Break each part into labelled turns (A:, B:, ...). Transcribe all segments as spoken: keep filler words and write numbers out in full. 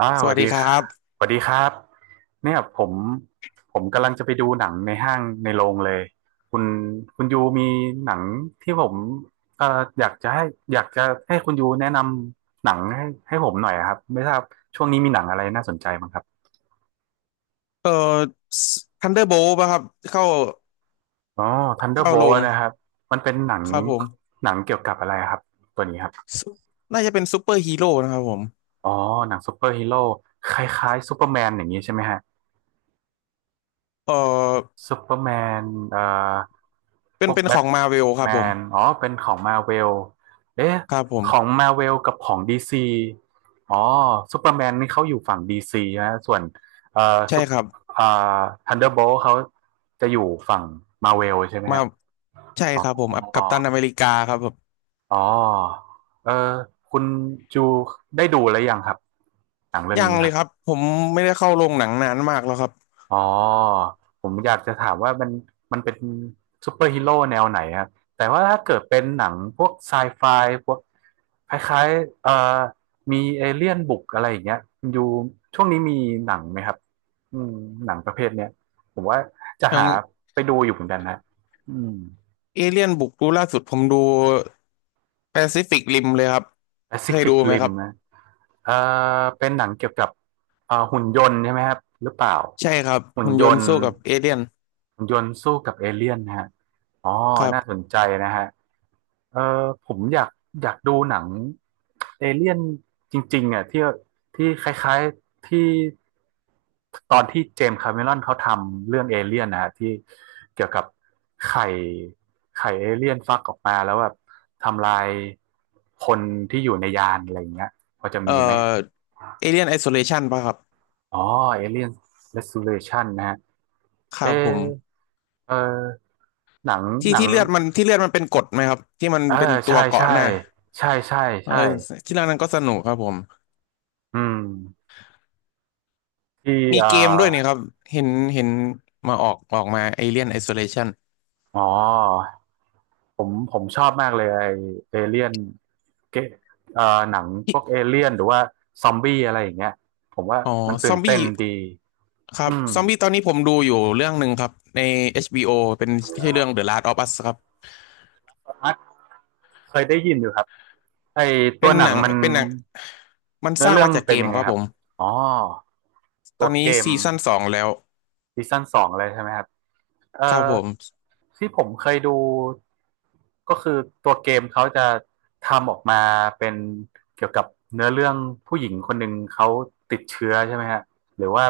A: อ่า
B: ส
A: ส
B: วั
A: วัส
B: สดี
A: ดี
B: ครั
A: ค่ะ
B: บ
A: สวัสดีครับเนี่ยผมผมกำลังจะไปดูหนังในห้างในโรงเลยคุณคุณยูมีหนังที่ผมเอ่ออยากจะให้อยากจะให้คุณยูแนะนำหนังให้ให้ผมหน่อยครับไม่ทราบช่วงนี้มีหนังอะไรน่าสนใจบ้างครับ
B: เอ่อทันเดอร์โบลป่ะครับเข้า
A: อ๋อ
B: เข้าล
A: Thunderbolt
B: ง
A: นะครับมันเป็นหนัง
B: ครับผม
A: หนังเกี่ยวกับอะไรครับตัวนี้ครับ
B: ซุปน่าจะเป็นซูเปอร์ฮีโร่นะครับผม
A: อ๋อหนังซูเปอร์ฮีโร่คล้ายๆซูเปอร์แมนอย่างนี้ใช่ไหมฮะ
B: เอ่อ
A: ซูเปอร์แมนเอ่อพ
B: เป็น
A: วก
B: เป็น
A: แบ
B: ขอ
A: ท
B: งมาเวลครั
A: แม
B: บผม
A: นอ๋อเป็นของมาเวลเอ๊ะ
B: ครับผม
A: ของมาเวลกับของดีซีอ๋อซูเปอร์แมนนี่เขาอยู่ฝั่งดีซีนะส่วนเอ่อ
B: ใช่
A: ซุป
B: ครับ
A: เอ่อทันเดอร์โบลเขาจะอยู่ฝั่งมาเวลใช่ไหม
B: มา
A: ฮะ
B: ใช่
A: อ๋
B: ครับผ
A: อ
B: มอัพกัปตันอเมริกาครับผม
A: อ๋อเออคุณจูได้ดูแล้วยังครับหนังเรื่อง
B: ยัง
A: นี้
B: เล
A: ครั
B: ย
A: บ
B: ครับผมไม่ได้เข้าโรงหนังนานมากแล้วครับ
A: อ๋อผมอยากจะถามว่ามันมันเป็นซูเปอร์ฮีโร่แนวไหนครับแต่ว่าถ้าเกิดเป็นหนังพวกไซไฟพวกคล้ายๆเอ่อมีเอเลี่ยนบุกอะไรอย่างเงี้ยอยู่ช่วงนี้มีหนังไหมครับอืมหนังประเภทเนี้ยผมว่าจะ
B: อย่าง
A: หาไปดูอยู่เหมือนกันนะอืม
B: เอเลี่ยนบุกดูล่าสุดผมดูแปซิฟิกริมเลยครับเคยดู
A: Pacific
B: ไหมค
A: Rim
B: รับ
A: นะเอ่อเป็นหนังเกี่ยวกับเอ่อหุ่นยนต์ใช่ไหมครับหรือเปล่า
B: ใช่ครับ
A: หุ่น
B: หุ่น
A: ย
B: ยนต์
A: นต์
B: สู้กับเอเลี่ยน
A: หุ่นยนต์สู้กับเอเลี่ยนนะฮะ อ๋อ
B: ครั
A: น่าส
B: บ
A: นใจนะฮะเออผมอยากอยากดูหนังเอเลี่ยนจริงๆอ่ะที่ที่คล้ายๆที่ตอนที่เจมส์คาเมรอนเขาทำเรื่องเอเลี่ยนนะฮะที่เกี่ยวกับไข่ไข่เอเลี่ยนฟักออกมาแล้วแบบทำลายคนที่อยู่ในยานอะไรอย่างเงี้ยพอจะ
B: เอ่อ
A: มีไหม
B: เอเลี่ยนไอโซเลชันป่ะครับ
A: อ๋อเอเลี่ยนเรส a ูเลชันนะฮะ
B: ครั
A: เอะ
B: บผม
A: เออหนังห
B: ที่
A: นัง
B: ที่เลือดมันที่เลือดมันเป็นกรดไหมครับที่มัน
A: อ่า
B: เป็นตั
A: ใช่
B: วเกาะ
A: ใช่
B: หน้า
A: ใช่ใช่
B: เออ
A: ใช่
B: ที่เรื่องนั้นก็สนุกครับผม
A: อืมที่
B: มี
A: อ่า
B: เกมด้วยเนี่ยครับเห็นเห็นมาออกออกมาเอเลียนไอโซเลชัน
A: อ๋อผมผมชอบมากเลยไอเอเลี่ยนเกเอ่อหนังพวกเอเลี่ยนหรือว่าซอมบี้อะไรอย่างเงี้ยผมว่า
B: อ๋อ
A: มัน
B: ซ
A: ตื่
B: อ
A: น
B: มบี้
A: เต้นดี
B: ครั
A: อื
B: บ
A: ม
B: ซอมบี้ตอนนี้ผมดูอยู่เรื่องหนึ่งครับใน เอช บี โอ เป็นชื่อเรื่อง The Last of Us ครับ
A: อาร์ตเคยได้ยินอยู่ครับไอ
B: เป็
A: ตัว
B: น
A: หนั
B: หนั
A: ง
B: ง
A: มัน
B: เป็นหนังมันส
A: เนื้อ
B: ร้าง
A: เรื่อง
B: มา
A: มั
B: จา
A: น
B: กเก
A: เป็น
B: ม
A: ยังไง
B: ครับ
A: ค
B: ผ
A: รับ
B: ม
A: อ๋อ
B: ต
A: ตั
B: อ
A: ว
B: นนี้
A: เกม
B: ซีซั่นสองแล้ว
A: ซีซั่นสองเลยใช่ไหมครับเอ่
B: ครับ
A: อ
B: ผม
A: ที่ผมเคยดูก็คือตัวเกมเขาจะทำออกมาเป็นเกี่ยวกับเนื้อเรื่องผู้หญิงคนหนึ่งเขาติดเชื้อใช่ไหมฮะหรือว่า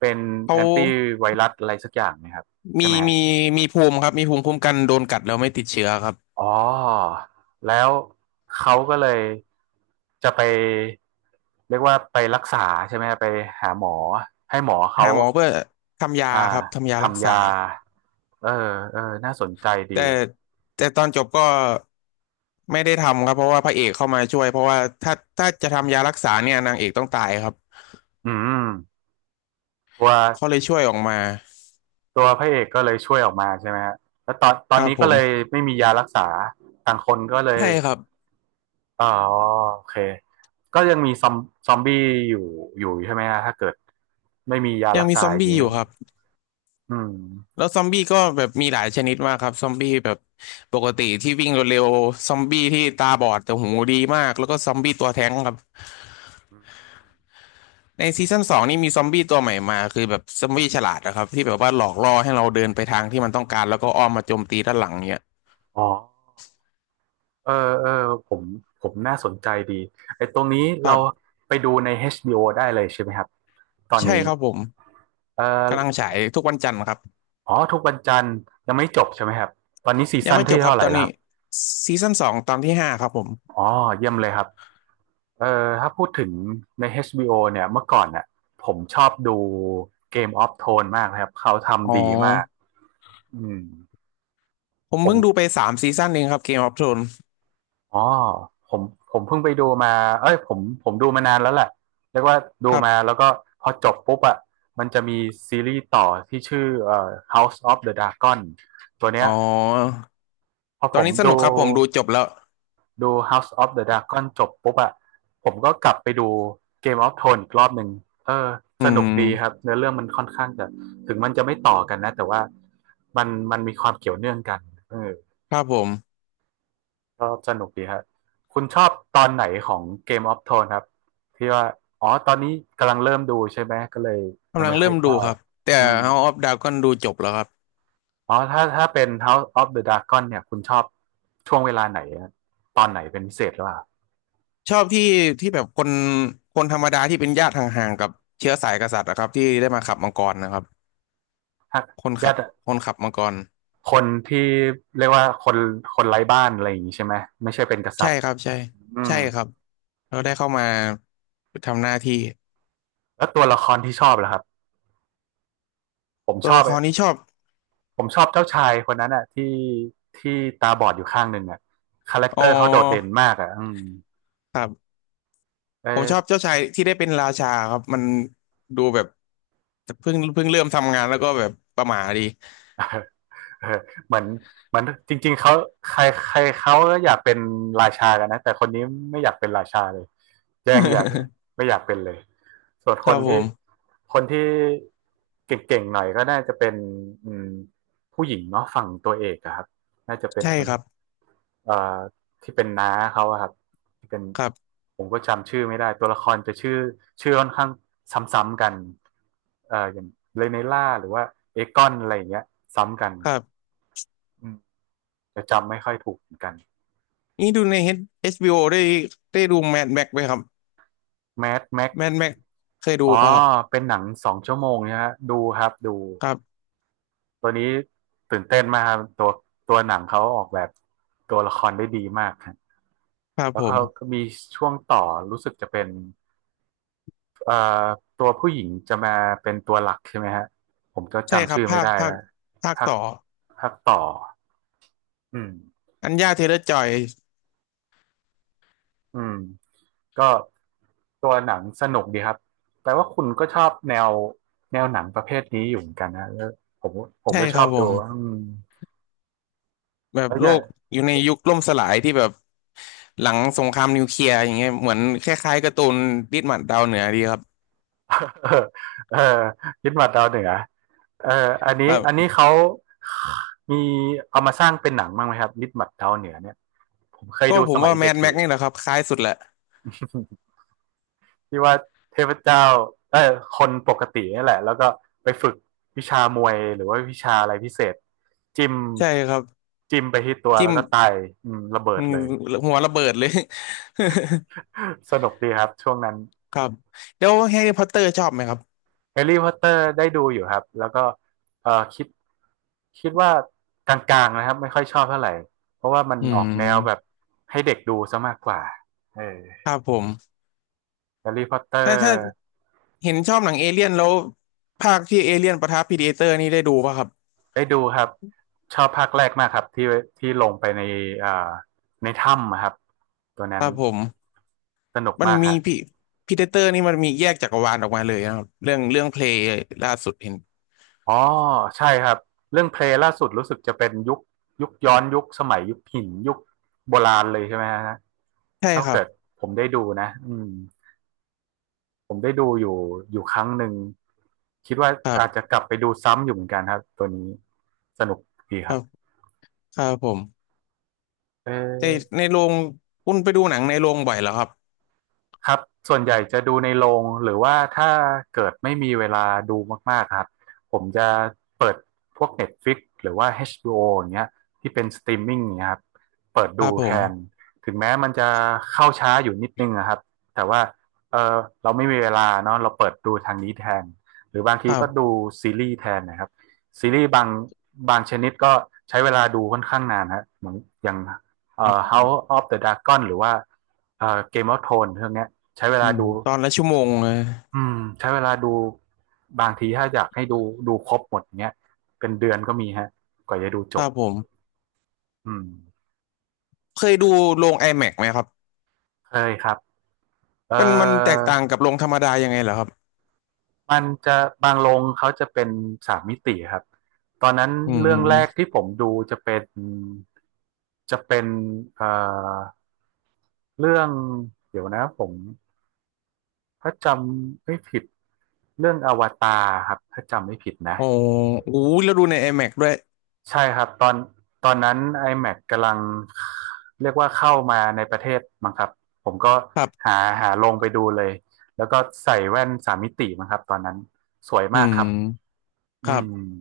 A: เป็น
B: เขา
A: แอนตี้ไวรัสอะไรสักอย่างนะครับ
B: มี
A: ใช่ไหมฮะ
B: มีมีภูมิครับมีภูมิคุ้มกันโดนกัดแล้วไม่ติดเชื้อครับ
A: อ๋อแล้วเขาก็เลยจะไปเรียกว่าไปรักษาใช่ไหมฮะไปหาหมอให้หมอเขา
B: หาหมอเพื่อทำยา
A: อ่า
B: ครับทำยารัก
A: ทำยา
B: ษา
A: เออเออน่าสนใจดี
B: แต่แต่ตอนจบก็ไม่ได้ทำครับเพราะว่าพระเอกเข้ามาช่วยเพราะว่าถ้าถ้าจะทำยารักษาเนี่ยนางเอกต้องตายครับ
A: อืมตัว
B: เขาเลยช่วยออกมา
A: ตัวพระเอกก็เลยช่วยออกมาใช่ไหมฮะแล้วตอนตอ
B: ค
A: น
B: รับ
A: นี้
B: ผ
A: ก็
B: ม
A: เลยไม่มียารักษาต่างคนก็เลย
B: ใช่ครับ
A: อ๋อโอเคก็ยังมีซอมซอมบี้อยู่อยู่ใช่ไหมฮะถ้าเกิดไม่มียา
B: ยั
A: รั
B: ง
A: ก
B: มี
A: ษา
B: ซอม
A: อย่าง
B: บี้
A: เงี้
B: อ
A: ย
B: ยู่ครับ
A: อืม
B: แล้วซอมบี้ก็แบบมีหลายชนิดมากครับซอมบี้แบบปกติที่วิ่งเร็วๆซอมบี้ที่ตาบอดแต่หูดีมากแล้วก็ซอมบี้ตัวแท้งครับ ในซีซั่นสองนี่มีซอมบี้ตัวใหม่มาคือแบบซอมบี้ฉลาดนะครับที่แบบว่าหลอกล่อให้เราเดินไปทางที่มันต้องการแล้วก็อ้อมมาโจมตีด้านหลังเนี่ย
A: อ๋อเออเออผมผมน่าสนใจดีไอ้ตรงนี้
B: ค
A: เรา
B: รับ
A: ไปดูใน เอช บี โอ ได้เลยใช่ไหมครับตอน
B: ใช่
A: นี้
B: ครับผม
A: เ
B: กำลัง
A: ออ
B: ฉายทุกวันจันทร์ครับ
A: อ๋อทุกวันจันทร์ยังไม่จบใช่ไหมครับตอนนี้ซี
B: ยัง
A: ซั่น
B: ไม่จ
A: ที่
B: บครั
A: เท่า
B: บ
A: ไหร่
B: ตอน
A: แล้วค
B: นี้
A: รับ
B: ซีซั่นสองตอนที่ห้าครับผม
A: อ๋อเยี่ยมเลยครับเออถ้าพูดถึงใน เอช บี โอ เนี่ยเมื่อก่อนน่ะผมชอบดู Game of Thrones มากนะครับเขา
B: อ๋อ
A: ทำดีมากอืม
B: ผม
A: ผ
B: เพิ่งดูไป
A: ม
B: สามซีซั่นเองครับเกมออฟโทรน
A: อ๋อผมผมเพิ่งไปดูมาเอ้ยผมผมดูมานานแล้วแหละเรียกว่าดู
B: ครั
A: มาแล้
B: บ
A: วก็พอจบปุ๊บอ่ะมันจะมีซีรีส์ต่อที่ชื่อเอ่อ House of the Dragon ตัวเนี้
B: อ๋
A: ย
B: อ
A: พอ
B: ต
A: ผ
B: อน
A: ม
B: นี้ส
A: ดู
B: นุกครับผมดูจบแล้ว
A: ดู House of the Dragon จบปุ๊บอะผมก็กลับไปดู Game of Thrones อีกรอบหนึ่งเออ
B: อื
A: สนุก
B: ม
A: ดีครับเนื้อเรื่องมันค่อนข้างจะถึงมันจะไม่ต่อกันนะแต่ว่ามันมันมีความเกี่ยวเนื่องกันเออ
B: ครับผม
A: ก็สนุกดีครับคุณชอบตอนไหนของ Game of Thrones ครับที่ว่าอ๋อตอนนี้กำลังเริ่มดูใช่ไหมก็เลยยัง
B: กำลัง
A: ไม่ค่อ
B: เริ่
A: ย
B: ม
A: ท
B: ดู
A: รา
B: ค
A: บ
B: รับแต่
A: อืม
B: House of Dragon ดูจบแล้วครับ
A: อ๋อถ้าถ้าเป็น House of the Dragon เนี่ยคุณชอบช่วงเวลาไหนอะตอนไหนเป็นพิเศษหรือเปล่า
B: ชอบที่ที่แบบคนคนธรรมดาที่เป็นญาติห่างๆกับเชื้อสายกษัตริย์นะครับที่ได้มาขับมังกรนะครับ
A: ถ้า
B: คน
A: ญา
B: ขับ
A: ติ
B: คนขับมังกร
A: คนที่เรียกว่าคนคนไร้บ้านอะไรอย่างนี้ใช่ไหมไม่ใช่เป็นกษั
B: ใช่
A: ตริย์
B: ครับใช่
A: อื
B: ใช่
A: ม
B: ครับเราได้เข้ามาทำหน้าที่
A: แล้วตัวละครที่ชอบล่ะครับผม
B: ตั
A: ช
B: ว
A: อบ
B: ละครนี้ชอบ
A: ผมชอบเจ้าชายคนนั้นอ่ะที่ที่ตาบอดอยู่ข้างหนึ่งอ่ะคาแรคเต
B: อ๋อ
A: อร์เขาโดดเด่นมากอ่ะอืม
B: ครับ
A: เอ
B: ผมชอบ
A: อ
B: เจ้าชายที่ได้เป็นราชาครับมันดูแบบเพิ่งเพิ่งเริ่มทำงานแล้วก็แบบประหม่าดี
A: เออเหมือนเหมือนจริงๆเขาใครใครเขาก็อยากเป็นราชากันนะแต่คนนี้ไม่อยากเป็นราชาเลยยังอยาก ไม่อยากเป็นเลยส่วน
B: ค
A: ค
B: รั
A: น
B: บผ
A: ที่
B: ม
A: คนที่เก่งๆหน่อยก็น่าจะเป็นอืมผู้หญิงเนาะฝั่งตัวเอกอะครับน่าจะเป็น
B: ใช่
A: คน
B: ครั
A: ที่
B: บ
A: เอ่อที่เป็นน้าเขาอะครับที่เป็น
B: ครับ
A: ผมก็จำชื่อไม่ได้ตัวละครจะชื่อชื่อค่อนข้างซ้ำๆกันเอ่ออย่างเรเนล่าหรือว่าเอกอนอะไรอย่างเงี้ยซ้ำกัน
B: ครับ
A: อืม จะจำไม่ค่อยถูกเหมือนกัน
B: นี่ดูในเอชบีโอได้ได้ดูแมดแม็กไหมครับ
A: แมดแม็ก
B: แม่นแม่นเคยดู
A: อ๋อ
B: ป่ะครับ
A: เป็นหนังสองชั่วโมงนะฮะดูครับดู
B: ครับ
A: ตัวนี้ตื่นเต้นมากครับตัวตัวหนังเขาออกแบบตัวละครได้ดีมากครับ
B: ครับ
A: แล้
B: ผ
A: ว
B: ม
A: เขาก็มีช่วงต่อรู้สึกจะเป็นเอ่อตัวผู้หญิงจะมาเป็นตัวหลักใช่ไหมฮะผมก็
B: ใช่ค
A: จำ
B: รับ
A: ชื่อไม่
B: ภาค
A: ได้
B: ภา
A: แล้
B: ค
A: ว
B: ภาค
A: ภาค
B: ต่อ
A: ภาคต่ออืม
B: อัญญาเทเลอร์จอย
A: อืม ก็ตัวหนังสนุกดีครับแปลว่าคุณก็ชอบแนวแนวหนังประเภทนี้อยู่เหมือนกันนะแล้วผมผม
B: ใช่
A: ก็ช
B: ค
A: อ
B: รับ
A: บ
B: ผ
A: ดู
B: ม
A: อืม
B: แบบ
A: แล้วอ
B: โล
A: ย่า
B: กอยู่ในยุคล่มสลายที่แบบหลังสงครามนิวเคลียร์อย่างเงี้ยเหมือนคล้ายๆการ์ตูนดิสมันดาวเหนือดีครับ
A: เออยึดมาดาวเหนือเอออัน
B: ค
A: นี้
B: รั
A: อันนี้
B: บ
A: เขามีเอามาสร้างเป็นหนังบ้างไหมครับนิดหมัดดาวเหนือเนี่ยผมเคย
B: ก็
A: ดู
B: ผ
A: ส
B: ม
A: มั
B: ว่า
A: ย
B: แม
A: เด็ก
B: น
A: อ
B: แม็ก
A: ยู่
B: นี่แหละครับคล้ายสุดแหละ
A: ที่ว่าเทพเจ้าเออคนปกตินี่แหละแล้วก็ไปฝึกวิชามวยหรือว่าวิชาอะไรพิเศษจิ้ม
B: ใช่ครับ
A: จิ้มไปที่ตัว
B: จิ้
A: แล้
B: ม
A: วก็ตายอืมระเบิ
B: อื
A: ด
B: ม
A: เลย
B: หัวระเบิดเลย
A: สนุกดีครับช่วงนั้น
B: ครับแล้วแฮร์รี่พอตเตอร์ชอบไหมครับ
A: แฮร์รี่พอตเตอร์ได้ดูอยู่ครับแล้วก็เออคิดคิดว่ากลางๆนะครับไม่ค่อยชอบเท่าไหร่เพราะว่ามัน
B: อื
A: ออกแนวแบบ
B: ม
A: ให้เด็กดูซะมากกว่าเออ
B: ครับผม
A: แฮร์รี่พอตเตอ
B: ถ้า
A: ร์
B: ถ้า เห็นชอบหนังเอเลี่ยนแล้วภาคที่เอเลี่ยนปะทะพีดิเอเตอร์นี่ได้ดูป่ะครับ
A: ได้ดูครับชอบภาคแรกมากครับที่ที่ลงไปในอ่าในถ้ำอะครับตัว
B: ค
A: นั้น
B: รับผม
A: สนุก
B: มัน
A: มากค
B: มี
A: รับ
B: พีพีดิเตอร์นี่มันมีแยกจักรวาลออกมาเลยนะครับเรื่องเรื่องเพลย์ล่าสุดเห็น
A: อ๋อใช่ครับเรื่องเพลย์ล่าสุดรู้สึกจะเป็นยุคยุคย้อนยุคสมัยยุคหินยุคโบราณเลยใช่ไหมฮะ
B: ใช่
A: ถ้า
B: ครั
A: เกิ
B: บ
A: ดผมได้ดูนะอืมผมได้ดูอยู่อยู่ครั้งหนึ่งคิดว่า
B: ครั
A: อาจจะ
B: บ
A: กลับไปดูซ้ำอยู่เหมือนกันครับตัวนี้สนุกดีค
B: ค
A: รั
B: รั
A: บ
B: บครับผม
A: เ
B: ใน
A: ออ
B: ในโรงคุณไปดูหนังในโรงบ่อยเหรอครับ
A: ครับส่วนใหญ่จะดูในโรงหรือว่าถ้าเกิดไม่มีเวลาดูมากๆครับผมจะเปิดพวก Netflix หรือว่า เอช บี โอ อชบีโออย่างเงี้ยที่เป็นสตรีมมิ่งเนี่ยครับเปิด
B: ค
A: ดู
B: รับผ
A: แท
B: ม
A: นถึงแม้มันจะเข้าช้าอยู่นิดนึงนะครับแต่ว่าเออเราไม่มีเวลาเนาะเราเปิดดูทางนี้แทนหรือบาง
B: ค
A: ที
B: รั
A: ก็ดู
B: บ
A: ซีรีส์แทนนะครับซีรีส์บางบางชนิดก็ใช้เวลาดูค่อนข้างนานฮะเหมือนอย่างเอ่
B: อื
A: อ
B: ม
A: House of the Dragon หรือว่าเอ่อเกมออฟโนเรื่องเนี้ย ใช้เว
B: อื
A: ลา
B: ม
A: ดู
B: ตอนละชั่วโมงเลย
A: อืมใช้เวลาดูบางทีถ้าอยากให้ดูดูครบหมดเงี้ยเป็นเดือนก็มีฮะกว่าจะดูจ
B: ค
A: บ
B: รับผม
A: อืม
B: เคยดูโรง IMAX ไหมครับ
A: เคยครับเออ
B: มันมันแตกต่างกับโรงธรรมดายังไงเหรอครับ
A: มันจะบางโรงเขาจะเป็นสามมิติครับตอนนั้น
B: อื
A: เรื่องแรก
B: ม
A: ที่ผมดูจะเป็นจะเป็นเอ่อเรื่องเดี๋ยวนะผมถ้าจำไม่ผิดเรื่องอวตารครับถ้าจำไม่ผิดนะ
B: โอ้โหแล้วดูใน IMAX ด้วย
A: ใช่ครับตอนตอนนั้น iMac กำลังเรียกว่าเข้ามาในประเทศมั้งครับผมก็
B: ครับ
A: หาหาลงไปดูเลยแล้วก็ใส่แว่นสามมิติมั้งครับตอนนั้นสวย
B: อื
A: มากครับ
B: มค
A: อื
B: รับ
A: ม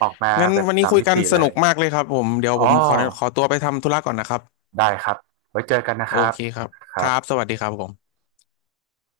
A: ออกมา
B: งั้น
A: แบบ
B: วันนี้
A: สาม
B: คุย
A: มิ
B: กัน
A: ติ
B: ส
A: เล
B: นุ
A: ย
B: กมากเลยครับผมเดี๋ยว
A: อ๋อ
B: ผมขอขอตัวไปทำธุระก่อนนะครับ
A: ได้ครับไว้เจอกันนะ
B: โอ
A: ครับ
B: เคครับ
A: ค
B: ค
A: รั
B: รับ
A: บ
B: สวัสดีครับผม